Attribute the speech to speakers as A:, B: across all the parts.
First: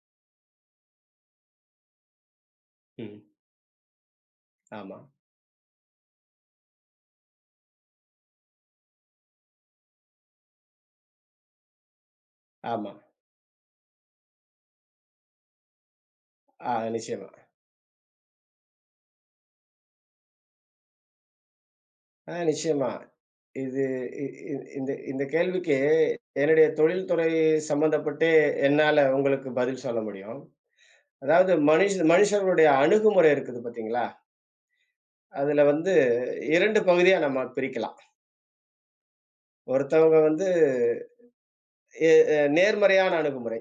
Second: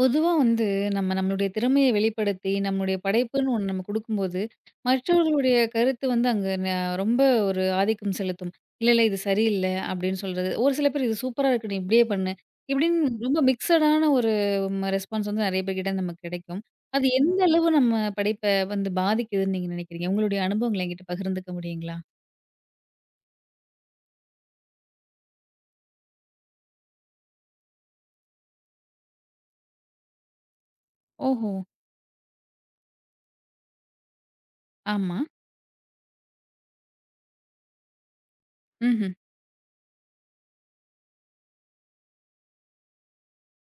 A: பொதுவா வந்து நம்ம நம்மளுடைய திறமைய வெளிப்படுத்தி, நம்மளுடைய
B: ம்.
A: படைப்புன்னு ஒண்ணு நம்ம குடுக்கும்போது,
B: ஆமா,
A: மற்றவர்களுடைய கருத்து வந்து அங்க ரொம்ப ஒரு ஆதிக்கம் செலுத்தும். "இல்ல, இல்ல இது சரியில்ல" அப்படின்னு சொல்றது. ஒரு சில பேர் "இது சூப்பரா இருக்கு. நீ இப்படியே பண்ணு"
B: ஆமா.
A: இப்படின்னு ரொம்ப மிக்ஸடான ஒரு ரெஸ்பான்ஸ் வந்து நெறைய பேர்கிட்ட நமக்கு கிடைக்கும்.
B: ஆ
A: அது
B: நிச்சயமா.
A: எந்த அளவு நம்ம படைப்ப வந்து பாதிக்குதுன்னு நீங்க நினைக்கிறீங்க? உங்களுடைய அனுபவங்கள என்கிட்ட பகிர்ந்துக்க முடியுங்களா?
B: ஆ நிச்சயமா. இது இ இ இந்த இந்த கேள்விக்கு என்னுடைய தொழில்துறை சம்மந்தப்பட்டு என்னால உங்களுக்கு பதில் சொல்ல முடியும்.
A: ஓஹோ!
B: அதாவது மனுஷர்களுடைய அணுகுமுறை இருக்குது பார்த்தீங்களா?
A: ஆமா.
B: அதுல வந்து 2 பகுதியா நம்ம பிரிக்கலாம்.
A: ம்ஹ்ம்.
B: ஒருத்தவங்க வந்து எ அ நேர்மறையான அணுகுமுறை.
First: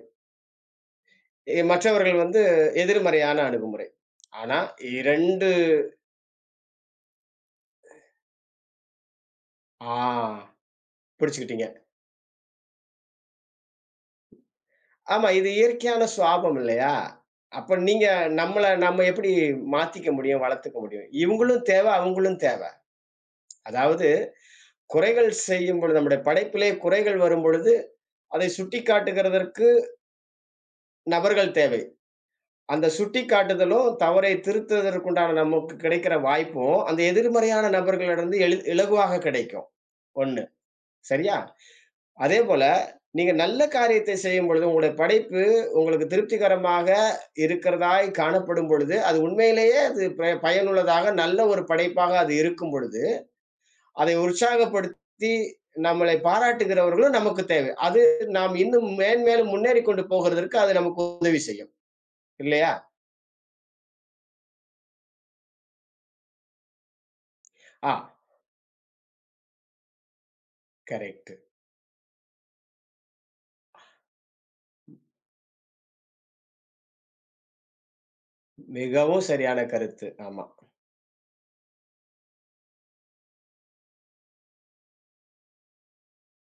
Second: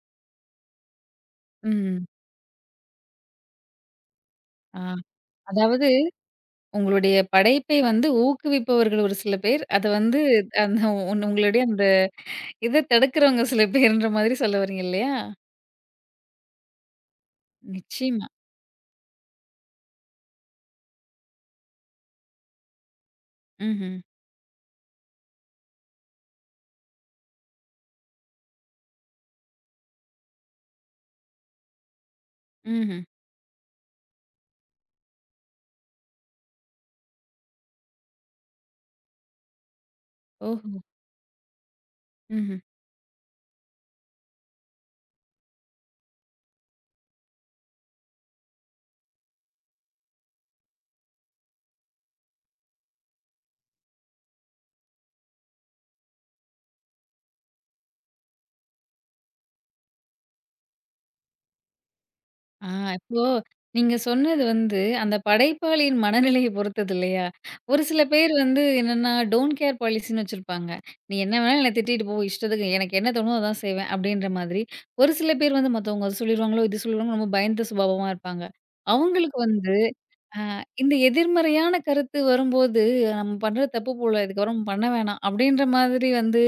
A: ம்.
B: மற்றவர்கள் வந்து எதிர்மறையான அணுகுமுறை. ஆனா
A: ஆ.
B: 2.
A: அதாவது உங்களுடைய படைப்பை வந்து ஊக்குவிப்பவர்கள் ஒரு சில பேர். அத
B: ஆ,
A: வந்து அந்த உங்களுடைய
B: பிடிச்சுக்கிட்டீங்க.
A: அந்த இத தடுக்கிறவங்க சில பேருன்ற மாதிரி சொல்ல வரீங்க இல்லையா?
B: ஆமா. இது இயற்கையான சுவாபம் இல்லையா? அப்ப நீங்க
A: நிச்சயமா.
B: நம்ம எப்படி மாத்திக்க முடியும்? வளர்த்துக்க முடியும்? இவங்களும் தேவ, அவங்களும் தேவ.
A: ம்ஹ்ம்.
B: அதாவது குறைகள் செய்யும் பொழுது நம்முடைய படைப்பிலே குறைகள் வரும்பொழுது, அதை சுட்டிக்காட்டுகிறதற்கு நபர்கள் தேவை. அந்த
A: ம்ஹ்ம்.
B: சுட்டிக்காட்டுதலும், தவறை திருத்துவதற்குண்டான நமக்கு கிடைக்கிற வாய்ப்பும், அந்த எதிர்மறையான நபர்களிடந்து இலகுவாக கிடைக்கும். 1.
A: ஓஹோ!
B: சரியா? அதே
A: ம்ஹ்ம்.
B: போல, நீங்க நல்ல காரியத்தை செய்யும்பொழுது, உங்களுடைய படைப்பு உங்களுக்கு திருப்திகரமாக இருக்கிறதாய் காணப்படும் பொழுது, அது உண்மையிலேயே அது பயனுள்ளதாக நல்ல ஒரு படைப்பாக அது இருக்கும் பொழுது, அதை உற்சாகப்படுத்தி நம்மளை பாராட்டுகிறவர்களும் நமக்கு தேவை. அது நாம் இன்னும் மேன்மேலும் முன்னேறிக் கொண்டு போகிறதற்கு அது நமக்கு உதவி செய்யும்.
A: ஆ,
B: இல்லையா?
A: இப்போ நீங்க சொன்னது வந்து அந்த படைப்பாளியின் மனநிலைய பொறுத்தது இல்லையா? ஒரு
B: ஆ,
A: சில பேர் வந்து என்னன்னா டோன்ட் கேர் பாலிசின்னு வச்சிருப்பாங்க. "நீ
B: கரெக்ட்.
A: என்ன வேணாலும் என்ன திட்டிட்டு போ. இஷ்டத்துக்கு எனக்கு என்ன தோணுதோ அதான் செய்வேன்." அப்படின்ற மாதிரி. ஒரு சில பேர் வந்து மத்தவங்க அது சொல்லிருவாங்களோ, இது சொல்லிருவாங்களோ ரொம்ப பயந்த சுபாவமா இருப்பாங்க.
B: மிகவும்
A: அவங்களுக்கு
B: சரியான
A: வந்து
B: கருத்து.
A: ஆ,
B: ஆமா.
A: இந்த எதிர்மறையான கருத்து வரும்போது, நம்ம பண்றது தப்பு போல, இதுக்கப்புறம் பண்ண வேணாம். அப்படின்ற மாதிரி வந்து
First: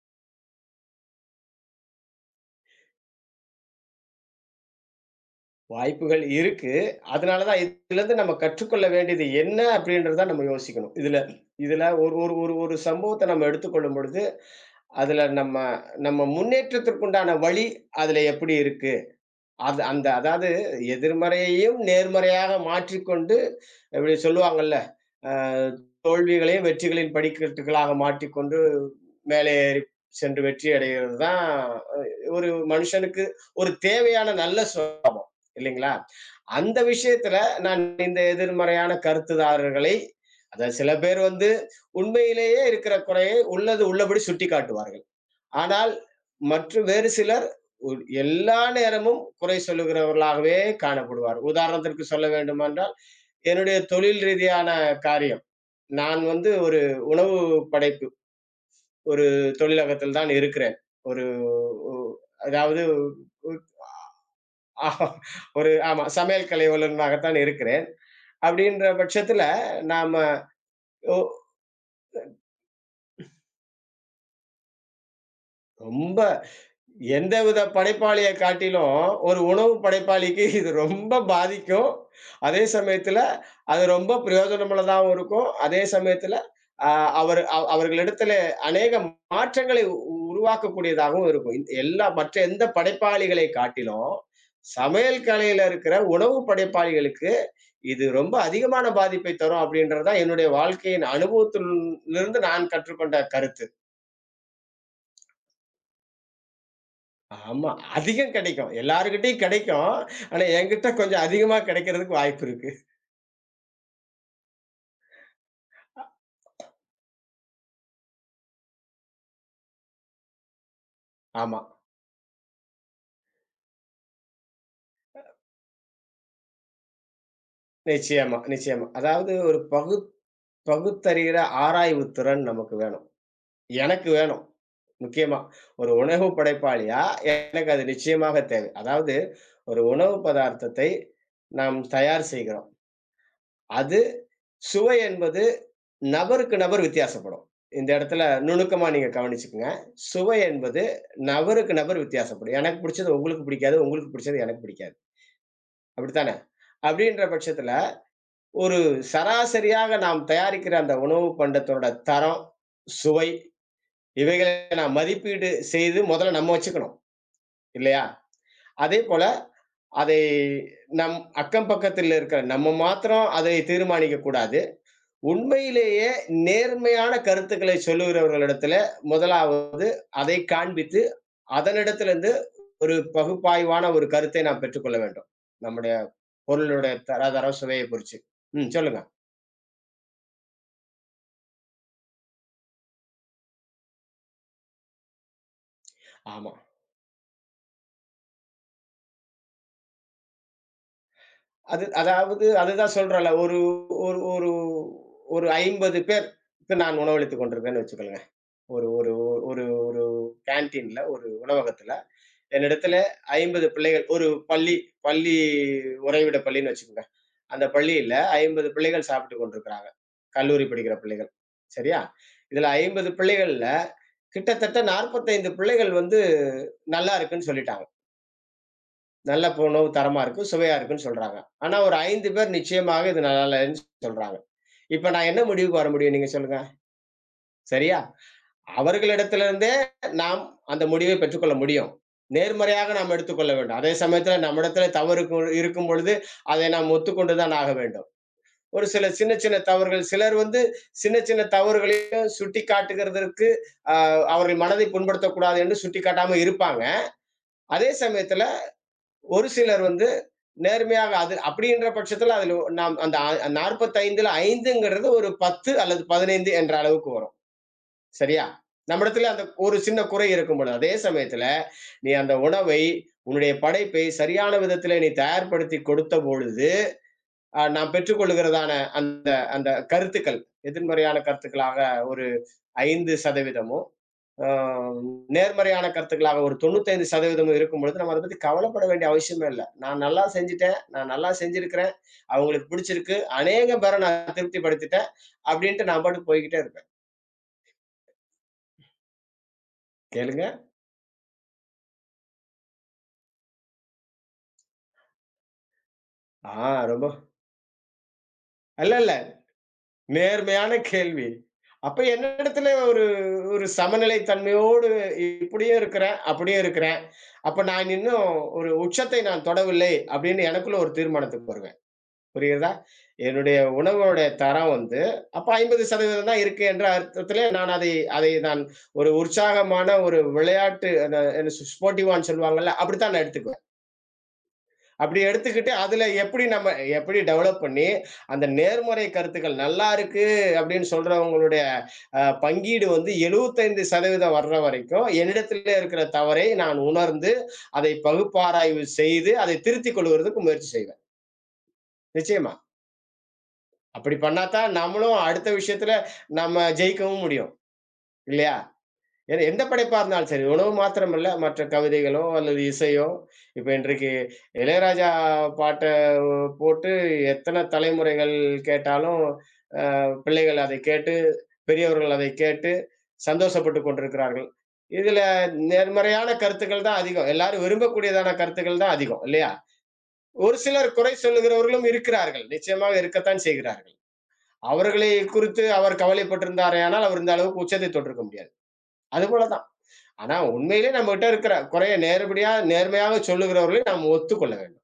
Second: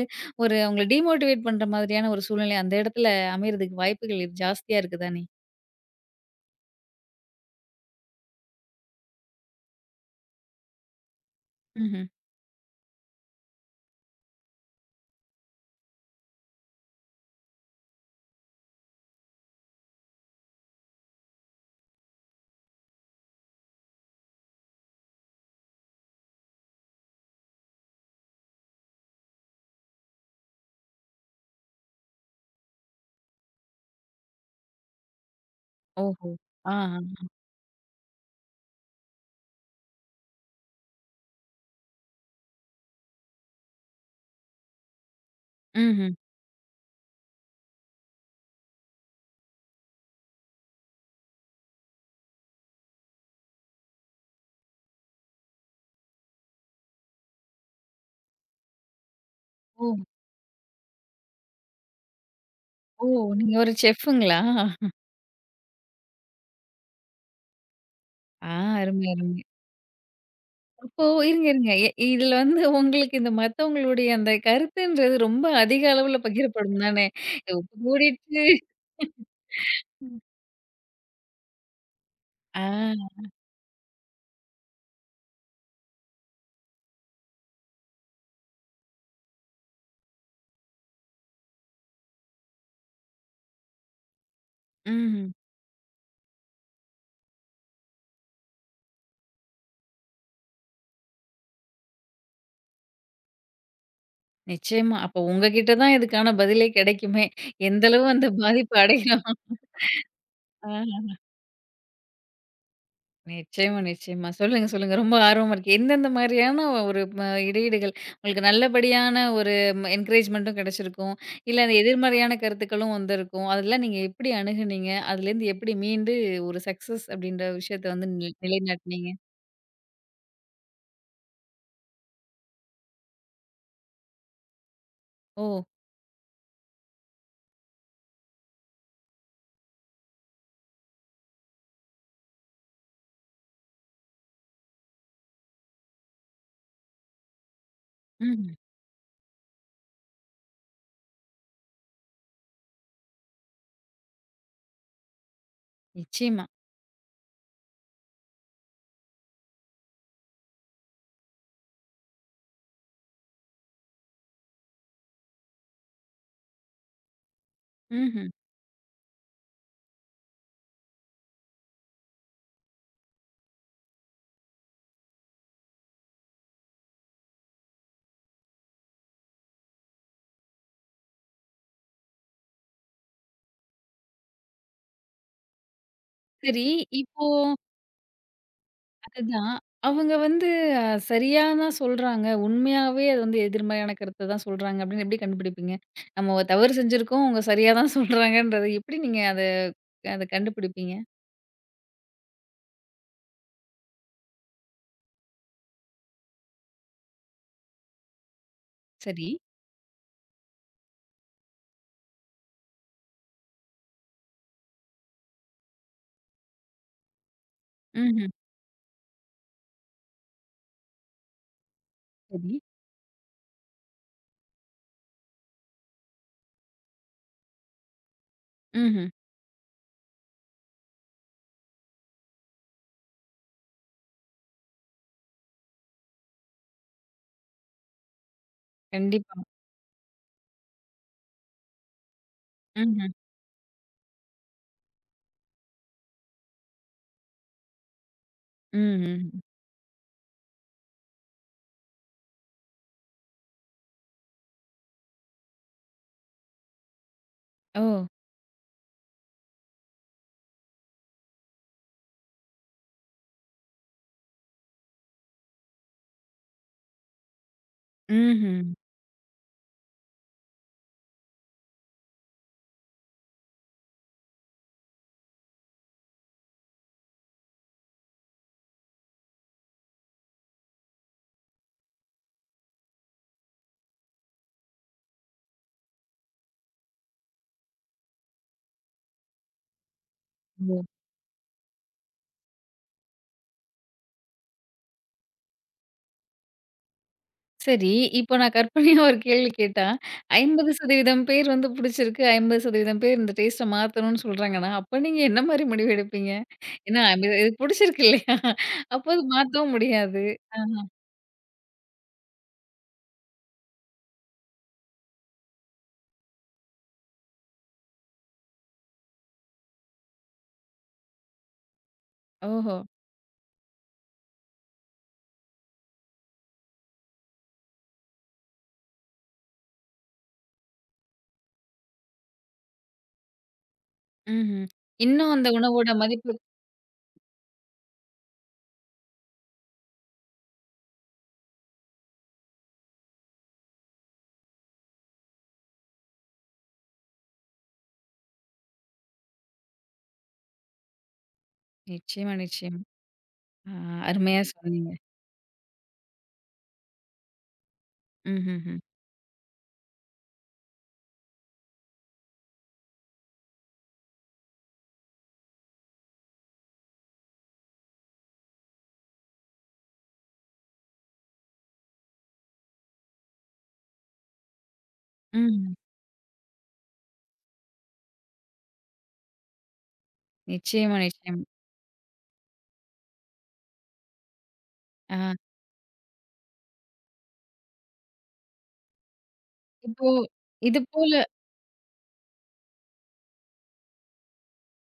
A: ஒரு அவங்கள டிமோட்டிவேட் பண்ற மாதிரியான ஒரு சூழ்நிலை அந்த இடத்துல அமையறதுக்கு வாய்ப்புகள் இது ஜாஸ்தியா இருக்கு தானே?
B: வாய்ப்புகள் இருக்கு. அதனால தான் இதுலருந்து நம்ம கற்றுக்கொள்ள வேண்டியது என்ன அப்படின்றத தான் நம்ம யோசிக்கணும். இதுல இதுல
A: ம்ஹ்ம்.
B: ஒரு ஒரு ஒரு ஒரு சம்பவத்த நம்ம எடுத்துக்கொள்ளும் பொழுது, அதுல நம்ம நம்ம முன்னேற்றத்திற்குண்டான வழி அதுல எப்படி இருக்கு? அது அந்த அதாவது எதிர்மறையையும் நேர்மறையாக மாற்றிக்கொண்டு இப்படி சொல்லுவாங்கல்ல, அ தோல்விகளையும் வெற்றிகளின் படிக்கட்டுகளாக மாற்றிக்கொண்டு மேலே ஏறி சென்று வெற்றி அடைகிறது தான், ஒரு மனுஷனுக்கு ஒரு தேவையான நல்ல இல்லைங்களா?
A: ஓஹோ! ஆ,
B: அந்த
A: ஆ.
B: விஷயத்துல நான் இந்த எதிர்மறையான கருத்துதாரர்களை அதாவது சில பேர் வந்து உண்மையிலேயே இருக்கிற குறையை உள்ளது உள்ளபடி சுட்டிக்காட்டுவார்கள். ஆனால்
A: ம்ஹ்ம்.
B: மற்று வேறு சிலர் உ எல்லா நேரமும் குறை சொல்லுகிறவர்களாகவே காணப்படுவார். உதாரணத்திற்கு சொல்ல வேண்டுமென்றால், என்னுடைய தொழில் ரீதியான காரியம். நான் வந்து ஒரு உணவு படைப்பு, ஒரு
A: ஓ!
B: தொழிலகத்தில் தான் இருக்கிறேன். ஒரு உ அதாவது
A: ஓ! நீங்க ஒரு செஃப்ங்களா?
B: ஆமா. ஒரு ஆமா. சமையல் கலைவல்லுனராகத்தான் இருக்கிறேன்.
A: ஆ,
B: அப்படின்ற
A: அருமை, அருமை.
B: பட்சத்துல, நாம
A: அப்போ
B: ஒ
A: இருங்க, இருங்க. இதுல வந்து உங்களுக்கு இந்த மத்தவங்களுடைய அந்த கருத்துன்றது ரொம்ப அதிக
B: ரொம்ப
A: அளவுல பகிரப்படும் தானே?
B: எந்தவித
A: உப்பு
B: படைப்பாளிய
A: கூடிட்டு
B: காட்டிலும், ஒரு உணவு படைப்பாளிக்கு இது ரொம்ப பாதிக்கும். அதே
A: ஆ.
B: சமயத்துல, அது ரொம்ப பிரயோஜனமுள்ளதாவும் இருக்கும். அதே சமயத்துல, அ அவர் அவ அவர்களிடத்திலே அநேக மாற்றங்களை உருவாக்கக்கூடியதாகவும் இருக்கும். எல்லா மற்ற எந்த படைப்பாளிகளை காட்டிலும், சமையல்
A: ம்ஹ்ம்.
B: கலையில இருக்கிற உணவு படைப்பாளிகளுக்கு இது ரொம்ப அதிகமான பாதிப்பை தரும் அப்படின்றது தான் என்னுடைய வாழ்க்கையின் அனுபவத்திலிருந்து நான் கற்றுக்கொண்ட கருத்து.
A: நிச்சயமா. அப்போ உங்ககிட்ட தான் இதுக்கான பதிலே கிடைக்குமே!
B: ஆமா.
A: எந்த அளவு அந்த
B: அதிகம் கிடைக்கும்.
A: பாதிப்பு அடையும்.
B: எல்லார்கிட்டயும் கிடைக்கும். ஆனா
A: ஆ.
B: என்கிட்ட கொஞ்சம் அதிகமா கிடைக்கிறதுக்கு வாய்ப்பு இருக்கு.
A: நிச்சயமா, நிச்சயமா. சொல்லுங்க, சொல்லுங்க. ரொம்ப ஆர்வமா இருக்கு. எந்தெந்த மாரியான ஒரு இடையீடுகள் உங்களுக்கு நல்லபடியான ஒரு என்கரேஜ்மென்ட்டும் கிடைச்சிருக்கும்.
B: ஆமா.
A: இல்ல அந்த எதிர்மறையான கருத்துக்களும் வந்திருக்கும். அதெல்லாம் நீங்க எப்படி அணுகுனீங்க? அதுலேருந்து எப்படி மீண்டு ஒரு சக்சஸ் அப்படின்ற விஷயத்த வந்து
B: நிச்சயமா, நிச்சயமா.
A: நிலைநாட்டுனீங்க?
B: அதாவது ஒரு பகு பகுத்தறிகிற ஆராய்வு திறன் நமக்கு வேணும். எனக்கு வேணும். முக்கியமா.
A: ஓ!
B: ஒரு உணவு படைப்பாளியா எனக்கு அது நிச்சயமாக தேவை. அதாவது ஒரு உணவு பதார்த்தத்தை நாம் தயார் செய்கிறோம். அது சுவை என்பது நபருக்கு நபர் வித்தியாசப்படும். இந்த இடத்துல
A: ம்ஹ்ம்.
B: நுணுக்கமா நீங்க கவனிச்சுக்கங்க. சுவை என்பது நபருக்கு நபர் வித்தியாசப்படும். எனக்கு பிடிச்சது உங்களுக்கு பிடிக்காது. உங்களுக்கு பிடிச்சது எனக்கு பிடிக்காது. அப்படித்தானே?
A: நிச்சயமா.
B: அப்படின்ற பட்சத்துல, ஒரு சராசரியாக நாம் தயாரிக்கிற அந்த உணவு பண்டத்தோட தரம், சுவை இவைகளை நாம் மதிப்பீடு செய்து முதல்ல நம்ம வச்சுக்கணும். இல்லையா?
A: ம்ஹ்ம்.
B: அதேபோல அதை நம் அக்கம் பக்கத்தில் இருக்கிற நம்ம மாத்திரம் அதை தீர்மானிக்கக் கூடாது. உண்மையிலேயே நேர்மையான கருத்துக்களை சொல்லுகிறவர்களிடத்துல முதலாவது அதை காண்பித்து அதனிடத்திலிருந்து ஒரு பகுப்பாய்வான ஒரு கருத்தை நாம் பெற்றுக்கொள்ள வேண்டும். நம்முடைய
A: சரி.
B: பொருளுடைய
A: இப்
B: தராதரம், சுவையைப் குறிச்சு. ம். சொல்லுங்க.
A: அதுதான். அவங்க வந்து அ சரியா தான் சொல்றாங்க. உண்மையாவே அது வந்து எதிர்மறையான கருத்த தான் சொல்றாங்க அப்படின்னு எப்படி கண்டுபிடிப்பீங்க? நம்ம ஒரு
B: ஆமா.
A: தவறு செஞ்சிருக்கோம். அவங்க சரியா தான் சொல்றாங்கன்றத எப்படி நீங்க அத அத கண்டுபிடிப்பீங்க?
B: அதுதான் சொல்றேன்ல. ஒரு ஒரு ஒரு ஒரு 50 பேருக்கு நான் உணவளித்துக் கொண்டிருக்கேன்னு வச்சுக்கோங்க. ஒரு ஒரு
A: சரி.
B: ஒரு ஒரு கேன்டீன்ல ஒரு உணவகத்துல என்னிடத்துல 50 பிள்ளைகள் ஒரு பள்ளி பள்ளி உறைவிட பள்ளின்னு வச்சுக்கோங்க. அந்த பள்ளியில
A: ம்ஹ்ம்.
B: 50 பிள்ளைகள் சாப்பிட்டுக் கொண்டிருக்கிறாங்க. கல்லூரி படிக்கிற பிள்ளைகள். சரியா?
A: சரி.
B: இதுல 50 பிள்ளைகள்ல கிட்டத்தட்ட 45 பிள்ளைகள் வந்து நல்லா இருக்குன்னு சொல்லிட்டாங்க.
A: ம்ஹ்ம்.
B: நல்ல உணவு தரமா இருக்கு, சுவையா இருக்குன்னு சொல்றாங்க. ஆனா ஒரு 5 பேர் நிச்சயமாக இது நல்லா இல்லன்னு சொல்றாங்க. இப்ப நான் என்ன முடிவுக்கு வர முடியும் நீங்க சொல்லுங்க? சரியா?
A: கண்டிப்பா.
B: அவர்களிடத்திலிருந்தே நாம் அந்த முடிவை பெற்றுக்கொள்ள முடியும். நேர்மறையாக
A: ம்ஹ்ம்.
B: நாம் எடுத்துக்கொள்ள வேண்டும். அதே சமயத்துல நம்மிடத்துல தவறு இருக்கு இருக்கும்பொழுது, அதை நாம் ஒத்துக்கொண்டு தான் ஆக வேண்டும். ஒரு சில சின்ன
A: ம்ஹ்ம்.
B: சின்ன தவறுகள் சிலர் வந்து சின்ன சின்ன தவறுகளையும் சுட்டி காட்டுகிறதற்கு அவர்கள் மனதை புண்படுத்தக்கூடாது என்று சுட்டி காட்டாம இருப்பாங்க.
A: ஓ!
B: அதே சமயத்துல ஒரு சிலர் வந்து நேர்மையாக அது அப்படின்ற பட்சத்துல அதுல நாம் அந்த 45ல ஐந்துங்கிறது ஒரு 10 அல்லது 15 என்ற அளவுக்கு வரும். சரியா?
A: ம்ஹ்ம்.
B: நம்மிடத்துல அந்த ஒரு சின்ன குறை இருக்கும் பொழுது அதே சமயத்துல நீ அந்த உணவை உன்னுடைய படைப்பை சரியான விதத்துல நீ தயார்படுத்தி கொடுத்த பொழுது நாம் பெற்றுக்கொள்ளுகிறதான அந்த அந்த கருத்துக்கள், எதிர்மறையான கருத்துக்களாக ஒரு 5%, அ நேர்மறையான கருத்துக்களாக ஒரு 95% இருக்கும் பொழுது, நம்ம அத பத்தி கவலைப்பட வேண்டிய அவசியமே இல்ல. நான் நல்லா செஞ்சுட்டேன்,
A: ஓ!
B: நான் நல்லா செஞ்சிருக்கிறேன், அவங்களுக்கு பிடிச்சிருக்கு, அநேக பேர நான் திருப்திப்படுத்திட்டேன், அப்படின்ட்டு நான் பாட்டுக்கு போய்க்கிட்டே இருப்பேன்.
A: சரி. இப்போ நான் கற்பனையா ஒரு கேள்வி கேட்டா,
B: கேளுங்க.
A: 50% பேர் வந்து புடிச்சிருக்கு. 50% பேர் இந்த டேஸ்ட்ட மாத்தணும்னு சொல்றாங்கன்னா, அப்ப நீங்க என்ன மாரி முடிவு எடுப்பீங்க?
B: ஆ
A: ஏன்னா,
B: ரொம்ப
A: இது இது புடிச்சிருக்கு இல்லையா?
B: இல்ல,
A: அப்போ
B: இல்ல.
A: அது மாத்தவும் முடியாது.
B: நேர்மையான கேள்வி. அப்ப என்னிடத்துல ஒரு ஒரு சமநிலை தன்மையோடு இப்படியும் இருக்கிறேன், அப்படியும் இருக்கிறேன். அப்ப நான் இன்னும் ஒரு உச்சத்தை நான் தொடவில்லை அப்படின்னு எனக்குள்ள ஒரு தீர்மானத்துக்கு வருவேன். புரிகிறதா?
A: ஓஹோ!
B: என்னுடைய உணவோட தரம் வந்து அப்ப 50% தான் இருக்கு என்ற அர்த்தத்திலே நான் அதை அதை நான் ஒரு உற்சாகமான ஒரு விளையாட்டு அந்த என்ன ஸ்போர்ட்டிவான்னு சொல்லுவாங்கல்ல, அப்படித்தான் நான் எடுத்துக்குவேன்.
A: ம்ஹ்ம்.
B: அப்படி
A: இன்னும் அந்த
B: எடுத்துக்கிட்டு,
A: உணவோட
B: அதுல
A: மதிப்பு
B: எப்படி டெவலப் பண்ணி, அந்த நேர்மறை கருத்துக்கள் நல்லா இருக்கு அப்படின்னு சொல்றவங்களுடைய பங்கீடு வந்து 75% வர்ற வரைக்கும், என்னிடத்திலே இருக்கிற தவறை நான் உணர்ந்து, அதை பகுப்பாராய்வு செய்து, அதை திருத்திக் கொள்வதற்கு முயற்சி செய்வேன்.
A: நிச்சயமா,
B: நிச்சயமா.
A: நிச்சயமா. ஆ,
B: அப்படி பண்ணா
A: அருமையா
B: தான்
A: சொன்னீங்க.
B: நம்மளும் அடுத்த விஷயத்துல நம்ம ஜெயிக்கவும் முடியும். இல்லையா?
A: ம்ஹ்ஹ்ம்.
B: எது எந்த படைப்பா இருந்தாலும் சரி. உணவு மாத்திரமல்ல, மற்ற கவிதைகளோ அல்லது இசையோ, இப்ப இன்றைக்கு இளையராஜா பாட்ட போட்டு எத்தன தலைமுறைகள் கேட்டாலும், பிள்ளைகள் அதைக் கேட்டு, பெரியவர்கள் அதைக் கேட்டு சந்தோஷப்பட்டுக் கொண்டிருக்கிறார்கள். இதுல
A: ம்ஹ்ம்.
B: நேர்மறையான கருத்துக்கள் தான் அதிகம். எல்லாரும் விரும்பக்கூடியதான கருத்துக்கள் தான் அதிகம், இல்லையா? ஒரு சிலர்
A: நிச்சயமா,
B: குறை
A: நிச்சயமா.
B: சொல்லுகிறவர்களும் இருக்கிறார்கள். நிச்சயமாக இருக்கத்தான் செய்கிறார்கள். அவர்களை
A: ஆ,
B: குறித்து அவர் கவலைப்பட்டிருந்தாரேயானால், அவர் இந்த அளவுக்கு உச்சத்தைத் தொட்டிருக்க முடியாது. அதுபோல தான்.
A: இப்போ
B: ஆனா
A: இது
B: உண்மையிலே
A: போல
B: நம்மகிட்ட இருக்கிற குறைய நேரடியா, நேர்மையாக சொல்லுகிறவர்களையும் நாம் ஒத்துக்கொள்ள வேண்டும்.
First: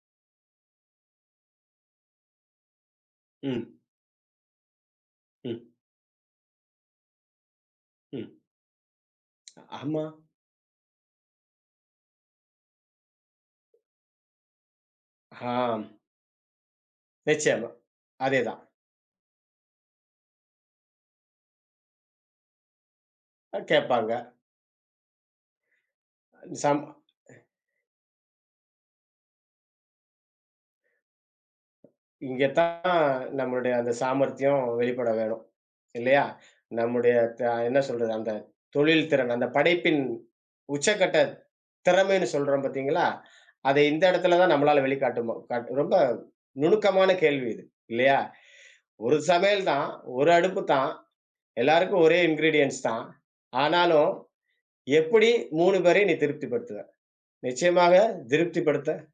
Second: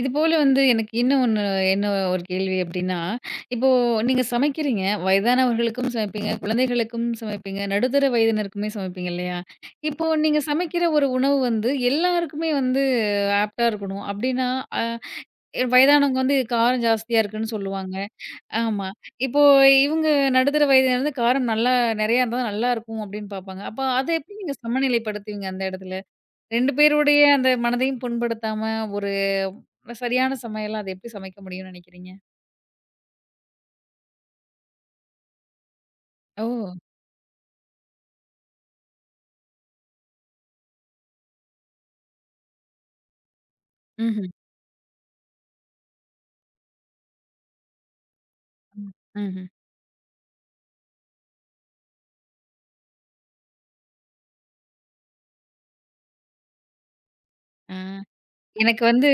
A: இது போல வந்து எனக்கு இன்னும் ஒண்ணு என்ன ஒரு கேள்வி அப்டின்னா, இப்போ
B: ம்,
A: நீங்க சமைக்கிறீங்க.
B: ம்,
A: வயதானவர்களுக்கும் சமைப்பீங்க, குழந்தைகளுக்கும் சமைப்பீங்க, நடுத்தர
B: ம்.
A: வயதினருக்குமே சமைப்பீங்க இல்லையா?
B: ஆமா.
A: இப்போ நீங்க சமைக்கிற ஒரு உணவு வந்து எல்லாருக்குமே வந்து ஆப்ட்டா இருக்கணும். அப்டின்னா, அ எ
B: ஆம்.
A: வயதானவங்க வந்து காரம் ஜாஸ்தியா இருக்குன்னு
B: நிச்சயமா.
A: சொல்லுவாங்க.
B: அதேதான்.
A: ஆமா. இப்போ இவங்க நடுத்தர வயதினர் வந்து காரம் நல்லா நெறையா இருந்தா தான் நல்லாருக்கும் அப்படின்னு
B: அ,
A: பார்ப்பாங்க. அப்ப அத
B: கேட்பாங்க.
A: எப்படி நீங்க சமநிலைப்படுத்துவீங்க அந்த இடத்துல? 2
B: சம்
A: பேருடைய அந்த மனதையும் புண்படுத்தாம ஒரு சரியான சமையலா அத எப்படி சமைக்க முடியும்னு நெனைக்கிறீங்க?
B: இங்க தான் நம்மளுடைய அந்த சாமர்த்தியம் வெளிப்பட வேணும். இல்லையா?
A: ஓ!
B: நம்முடைய என்ன சொல்றது? அந்த தொழில் திறன், அந்த படைப்பின் உச்சக்கட்ட திறமைன்னு சொல்றோம் பார்த்தீங்களா? அதை இந்த
A: ம்ஹ்ம்,
B: இடத்துல தான் நம்மளால வெளிக்காட்ட மு காட் ரொம்ப நுணுக்கமான கேள்வி இது. இல்லையா? ஒரு
A: ம்ஹ்ம்.
B: சமையல் தான், ஒரு அடுப்பு தான். எல்லாருக்கும் ஒரே இன்கிரீடியன்ட்ஸ் தான். ஆனாலும், எப்படி 3 பேரையும் நீ திருப்திப்படுத்துவ?
A: ஆ.
B: நிச்சயமாக
A: எனக்கு
B: திருப்திப்படுத்த.
A: வந்து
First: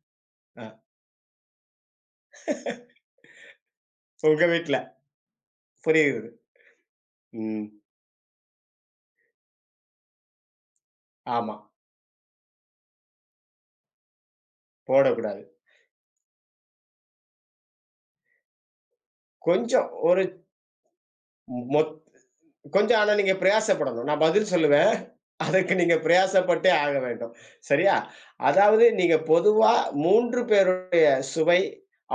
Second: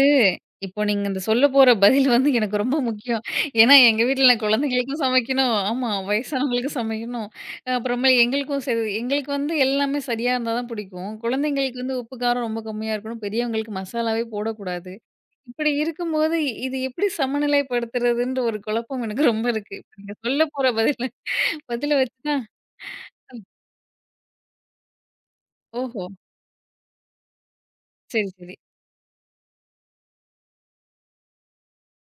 B: அ
A: இப்போ நீங்க இந்த சொல்ல போற பதில் வந்து எனக்கு ரொம்ப முக்கியம். ஏன்னா, எங்க வீட்ல நான்
B: உங்க வீட்ல.
A: குழந்தைகளுக்கும் சமைக்கணும். ஆமா,
B: புரியுது.
A: வயசானவங்களுக்கும் சமைக்கணும்.
B: ம்.
A: அப்புறமா எங்களுக்கும் சரி எங்களுக்கு வந்து எல்லாமே சரியா இருந்தா தான் பிடிக்கும்.
B: ஆமா.
A: குழந்தைங்களுக்கு வந்து உப்பு, காரம் ரொம்ப கம்மியா இருக்கணும். பெரியவங்களுக்கு மசாலாவே போடக்கூடாது.
B: போடக்கூடாது.
A: இப்படி இருக்கும்போது இது எப்படி சமநிலைப்படுத்துறதுன்ற ஒரு குழப்பம் எனக்கு ரொம்ப இருக்கு.
B: கொஞ்சம்
A: இப்ப நீங்க
B: ஒரு
A: சொல்ல போற பதில
B: மொத்
A: பதில வச்சு தான்
B: கொஞ்சம், ஆனா நீங்க பிரயாசப்படணும். நான் பதில் சொல்லுவேன். அதுக்கு நீங்க
A: ஓஹோ!
B: பிரயாசப்பட்டே ஆக வேண்டும். சரியா?
A: சரி, சரி.
B: அதாவது நீங்க பொதுவா 3 பேருடைய சுவை,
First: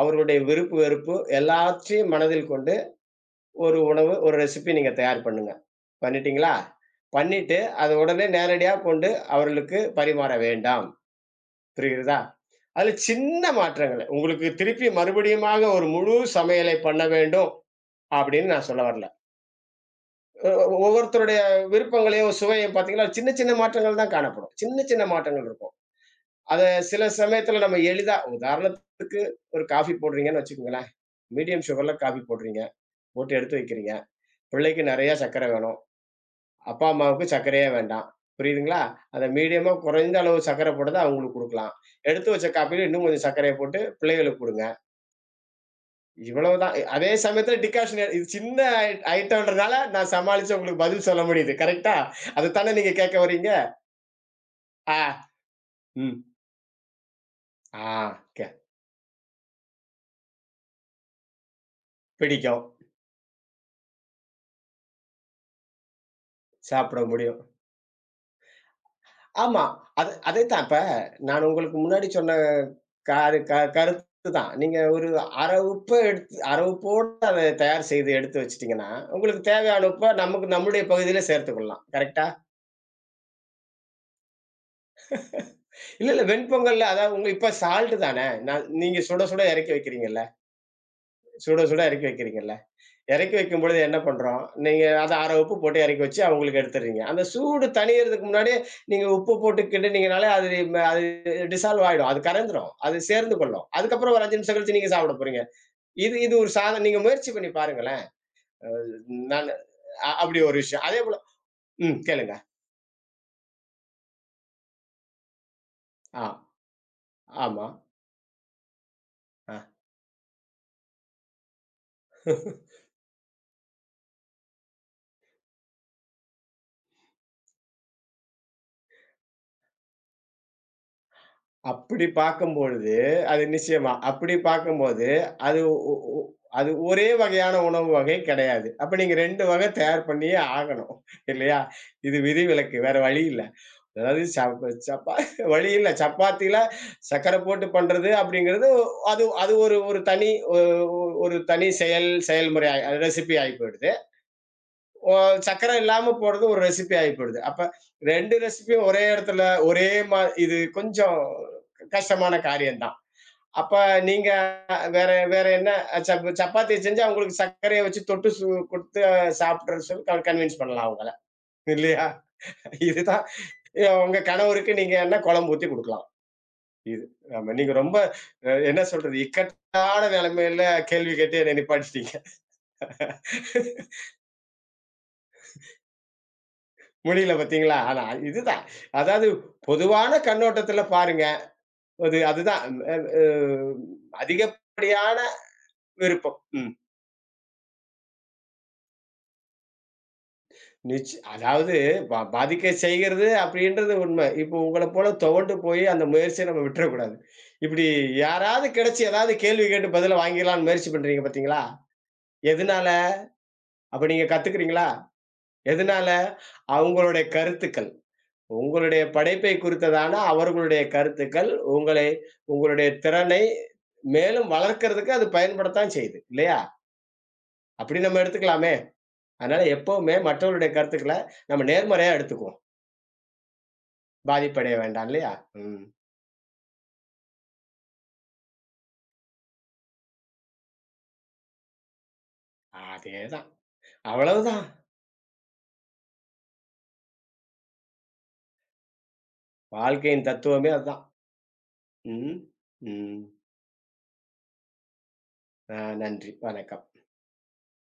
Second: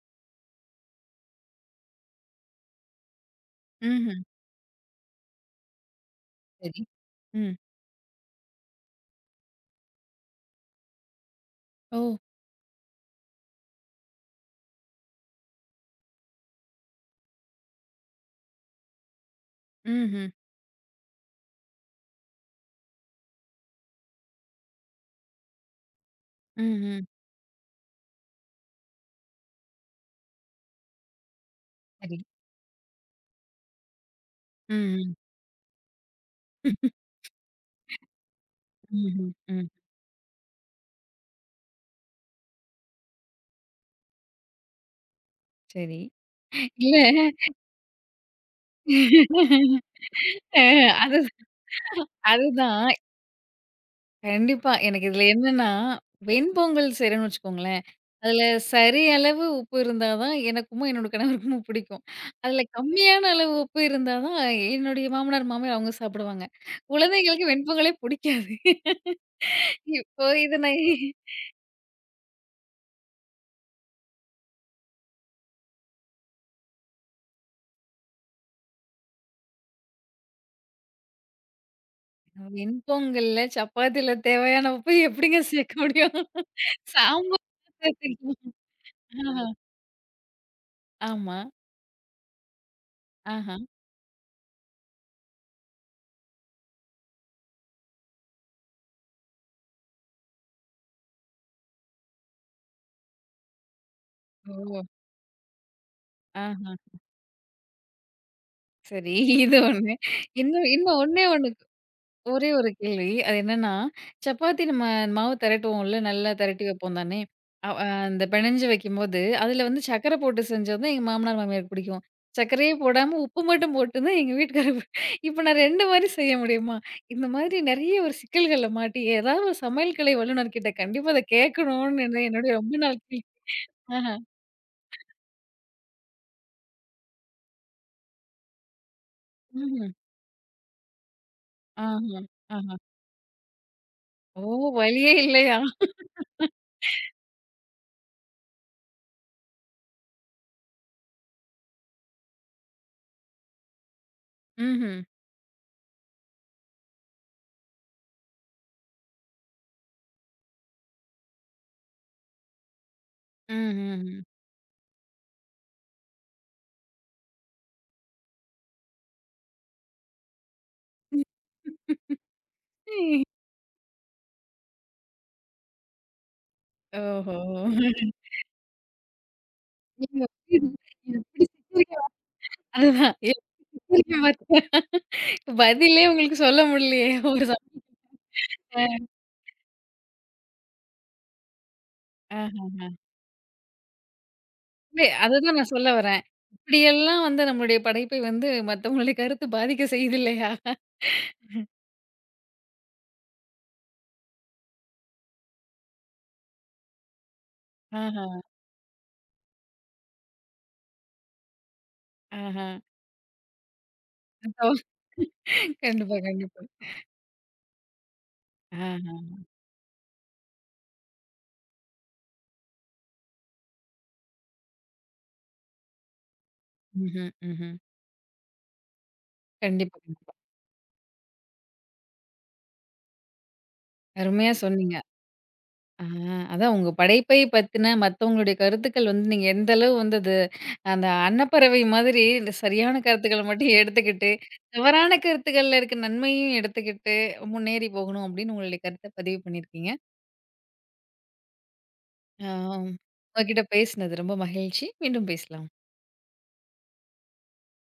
B: அவர்களுடைய விருப்பு, வெறுப்பு எல்லாவற்றையும் மனதில் கொண்டு ஒரு உணவு,
A: ம்ஹ்ம்.
B: ஒரு ரெசிபி நீங்க தயார் பண்ணுங்க. பண்ணிட்டீங்களா?
A: சரி. ம்.
B: பண்ணிட்டு, அத உடனே நேரடியா கொண்டு அவர்களுக்கு பரிமாற வேண்டாம்.
A: ஓ!
B: புரிகிறதா? அதுல சின்ன மாற்றங்கள். உங்களுக்கு திருப்பி மறுபடியுமாக ஒரு முழு சமையலை பண்ண வேண்டும் அப்படின்னு நான் சொல்ல வரல.
A: ம்ஹ்ம்.
B: ஒ ஒ ஒவ்வொருத்தருடைய விருப்பங்களையும், சுவையும் பார்த்தீங்கன்னா, சின்ன சின்ன மாற்றங்கள் தான் காணப்படும். சின்ன சின்ன மாற்றங்கள் இருக்கும். அத
A: ம்ஹ்ம்.
B: சில சமயத்துல நம்ம எளிதா உதாரணத்துக்கு ஒரு காஃபி போடுறீங்கன்னு வச்சுக்கோங்களேன். மீடியம் சுகர்ல
A: சரி.
B: காஃபி போடுறீங்க. போட்டு எடுத்து வைக்கிறீங்க. பிள்ளைக்கு நெறைய
A: ம்ஹ்ம்.
B: சர்க்கரை வேணும். அப்பா, அம்மாவுக்கு சர்க்கரையே வேண்டாம். புரியுதுங்களா? அத
A: ம்ஹ்ம். ம்.
B: மீடியமா குறைந்த அளவு சர்க்கரை போட்டத அவங்களுக்கு குடுக்கலாம். எடுத்து வச்ச காப்பியில இன்னும் கொஞ்சம் சர்க்கரைய போட்டு பிள்ளைகளுக்கு குடுங்க.
A: சரி.
B: இவ்வளவுதான்.
A: இல்ல
B: அதே சமயத்துல டிகாஷன் இது சின்ன ஐ ஐட்டம்ன்றனால நான் சமாளிச்சு
A: அ
B: உங்களுக்கு பதில் சொல்ல
A: அதுதான்
B: முடியுது. கரெக்ட்டா? அதத்தானே நீங்க
A: அதுதான்.
B: கேட்க வர்றீங்க?
A: கண்டிப்பா. எனக்கு இதுல
B: ஆ,
A: என்னன்னா,
B: ம்,
A: வெண்பொங்கல் செய்றேன்னு வச்சுக்கோங்களேன்.
B: ஆ, கே,
A: அதுல சரி அளவு உப்பு இருந்தா தான் எனக்கும், என்னோட கணவருக்கும் பிடிக்கும்.
B: பிடிக்கும்.
A: அதுல கம்மியான அளவு உப்பு இருந்தா தான் என்னுடைய மாமனார், மாமியார் அவங்க சாப்பிடுவாங்க.
B: சாப்பிட முடியும்.
A: குழந்தைகளுக்கு வெண்பொங்கலே பிடிக்காது.
B: ஆமா. அது
A: இப்போ இது
B: அதேதான். இப்ப
A: நான்
B: நான் உங்களுக்கு முன்னாடி சொன்ன காரு க கருத்து தான். நீங்க ஒரு அரை உப்பு எடுத்து அரை உப்போட அத தயார் செய்து எடுத்து வச்சுட்டீங்கன்னா, உங்களுக்கு தேவையான உப்ப நமக்கு நம்முடைய பகுதியில சேர்த்துக்கொள்ளலாம். கரெக்ட்டா?
A: வெண்பொங்கல்ல சப்பாத்தில தேவையான உப்பு எப்படிங்க சேர்க்க
B: இல்ல,
A: முடியும்?
B: இல்ல. வெண்பொங்கல்ல அதாவது உங்க
A: சாம்பார்
B: இப்ப சால்ட் தானே.
A: சேர்த்துக்கலாம்.
B: நீங்க சுட சுட
A: ஆஹா.
B: இறக்கி வைக்கிறீங்கல்ல.
A: ஆமா.
B: சுட சுட இறக்கி வைக்கிறீங்கல்ல. இறக்கி
A: ஆஹா.
B: வைக்கும்பொழுது என்ன பண்றோம், நீங்க அத 1/2 உப்பு போட்டு இறக்கி வச்சு அவங்களுக்கு எடுத்துடுறீங்க. அந்த சூடு தணியறதுக்கு முன்னாடியே நீங்க உப்பு போட்டு கிண்டுனீங்கனாலே அது அது டிசால்வ் ஆயிடும். அது கரைந்துரும். அது சேர்ந்து கொள்ளும். அதுக்கப்புறம் ஒரு 5 நிமிஷம் கழிச்சு
A: ஓ!
B: நீங்க சாப்பிட போறீங்க. இது இது ஒரு
A: ஆஹா.
B: சாத நீங்க முயற்சி பண்ணி பாருங்களேன். அ
A: சரி.
B: நானு
A: இது ஒண்ணு.
B: அ அப்படி ஒரு
A: இன்னும்
B: விஷயம்.
A: இன்னும்
B: அதேபோல
A: ஒண்ணே ஒண்ணு.
B: ம், கேளுங்க.
A: ஒரே ஒரு கேள்வி. அது என்னன்னா, சப்பாத்தி நம்ம மாவு திரட்டுவோம்ல,
B: ஆ,
A: நல்லா திரட்டி வைப்போம் தானே!
B: ஆமா.
A: அவ் அ அந்த பெனஞ்சு வைக்கும்போது, அதில வந்து சர்க்கரை போட்டு செஞ்சது தான் எங்க மாமனார், மாமியாருக்கு பிடிக்கும். சர்க்கரையே போடாம உப்பு மட்டும் போட்டு தான் எங்க வீட்டுக்காரருக்கு இப்ப நான் 2 மாரி செய்ய முடியுமா? இந்த மாதிரி நெறைய ஒரு சிக்கல்கள்ல மாட்டி, ஏதாவது ஒரு சமையல் கலை வல்லுநர்கிட்ட கண்டிப்பா அத
B: அப்படி
A: கேட்கணும்னு என்ன என்னுடைய ரொம்ப
B: பார்க்கும்பொழுது,
A: நாள் கே
B: அது நிச்சயமா.
A: ஆஹா.
B: அப்படி பார்க்கும்போது, அது ஒ ஒ அது ஒரே வகையான உணவு வகை கிடையாது. அப்ப நீங்க 2 வகை
A: ம்ஹ்ம்.
B: தயார் பண்ணியே ஆகணும். இல்லையா? இது
A: ஆஹா. ஆஹா.
B: விதிவிலக்கு. வேற வழி இல்ல. அதாவது
A: ஓ!
B: சப்
A: வழியே
B: சப்பா
A: இல்லையா?
B: வழி இல்ல. சப்பாத்தில சர்க்கரை போட்டு பண்றது அப்படிங்கிறது, அது அது ஒரு ஒரு தனி ஒ ஒ- ஒரு தனி செயல், செயல்முறை, ரெசிபி ஆயி போயிடுது.
A: ம்ஹ்ம்.
B: ஓ. சக்கரை இல்லாம போடுறது ஒரு ரெசிபி ஆகி போயிடுது. அப்ப 2 ரெசிபியும் ஒரே இடத்துல ஒரே மா இது கொஞ்சம் கஷ்டமான காரியம் தான். அப்ப
A: ம்ஹ்ஹ்ம்.
B: நீங்க வேற வேற என்ன சப்பாத்தி செஞ்சா உங்களுக்கு சர்க்கரைய வச்சு தொட்டு குடுத்து சாப்பிடுற சொல்லி கன்வின்ஸ் பண்ணலாம் அவங்கள. இல்லையா? இதுதான் உங்க கணவருக்கு நீங்க என்ன குழம்பு ஊத்தி குடுக்கலாம். இது.
A: ஓஹோ!
B: ஆமா. நீங்க ரொம்ப
A: நீங்க
B: என்ன சொல்றது? இக்கட்டான நிலைமையில கேள்வி கேட்டு
A: எப்படி
B: என்ன
A: திட்டுறீங்க
B: நிப்பாட்டிட்டீங்க.
A: அதுதான். திட்டுறீங்க பாத்தீங்களா? பதிலே உங்களுக்கு சொல்ல முடியலையே
B: முடியல
A: ஒரு
B: பார்த்தீங்களா?
A: சமயம்.
B: ஆனா இதுதான்.
A: அ.
B: அதாவது பொதுவான கண்ணோட்டத்துல பாருங்க. ஒரு அதுதான் அ
A: ஆஹஹ.
B: அ
A: இல்ல
B: அதிகப்படியான
A: அததான் நான் சொல்ல வரேன்.
B: விருப்பம். ம்.
A: இப்படியெல்லாம் வந்து நம்மளுடைய படைப்பை வந்து மத்தவங்களுடைய கருத்து பாதிக்க செய்யுது இல்லையா?
B: அதாவது பாதிக்க செய்கிறது அப்படின்றது உண்மை. இப்போ உங்கள போல துவண்டு போய் அந்த முயற்சிய நம்ம விட்டுறக்கூடாது. இப்படி
A: ஆஹா,
B: யாராவது கிடைச்சு ஏதாவது கேள்வி கேட்டு பதில வாங்கிடலாம்ன்னு முயற்சி பண்றீங்க பார்த்தீங்களா?
A: ஆஹா.
B: எதனால? அப்ப நீங்க
A: அப்போ
B: கத்துக்கிறீங்களா? எதனால?
A: கண்டிப்பா, கண்டிப்பா.
B: அவங்களுடைய கருத்துக்கள். உங்களுடைய
A: ஆஹா.
B: படைப்பை குறித்ததான அவர்களுடைய கருத்துக்கள், உங்களுடைய திறனை மேலும் வளர்க்கறதுக்கு அது பயன்படத்தான் செய்யுது. இல்லையா?
A: ம்ஹ்ம், ம்ஹ்ம்.
B: அப்படி நம்ம எடுத்துக்கலாமே! அதனால
A: கண்டிப்பா,
B: எப்பவுமே
A: கண்டிப்பா.
B: மற்றவருடைய கருத்துக்கள நம்ம நேர்மறையா எடுத்துக்குவோம்.
A: அருமையா
B: பாதிப்படைய
A: சொன்னீங்க.
B: வேண்டாம் இல்லையா? ம்.
A: ஆ, அதான் உங்க படைப்பை பத்தின மத்தவங்களுடைய கருத்துக்கள் வந்து நீங்க எந்த அளவு வந்து அது அந்த அன்னப்பறவை மாதிரி இந்த சரியான கருத்துக்களை
B: அதேதான்.
A: மட்டும் எடுத்துக்கிட்டு,
B: அவ்வளவுதான்.
A: தவறான கருத்துக்கள்ல இருக்க நன்மையும் எடுத்துக்கிட்டு முன்னேறி போகணும் அப்படின்னு உங்களுடைய கருத்தை பதிவு பண்ணியிருக்கீங்க.
B: வாழ்க்கையின் தத்துவமே அதுதான். ம்.
A: ஆ,
B: ம்.
A: உங்ககிட்ட பேசினது ரொம்ப மகிழ்ச்சி. மீண்டும் பேசலாம்.
B: அ, நன்றி. வணக்கம்.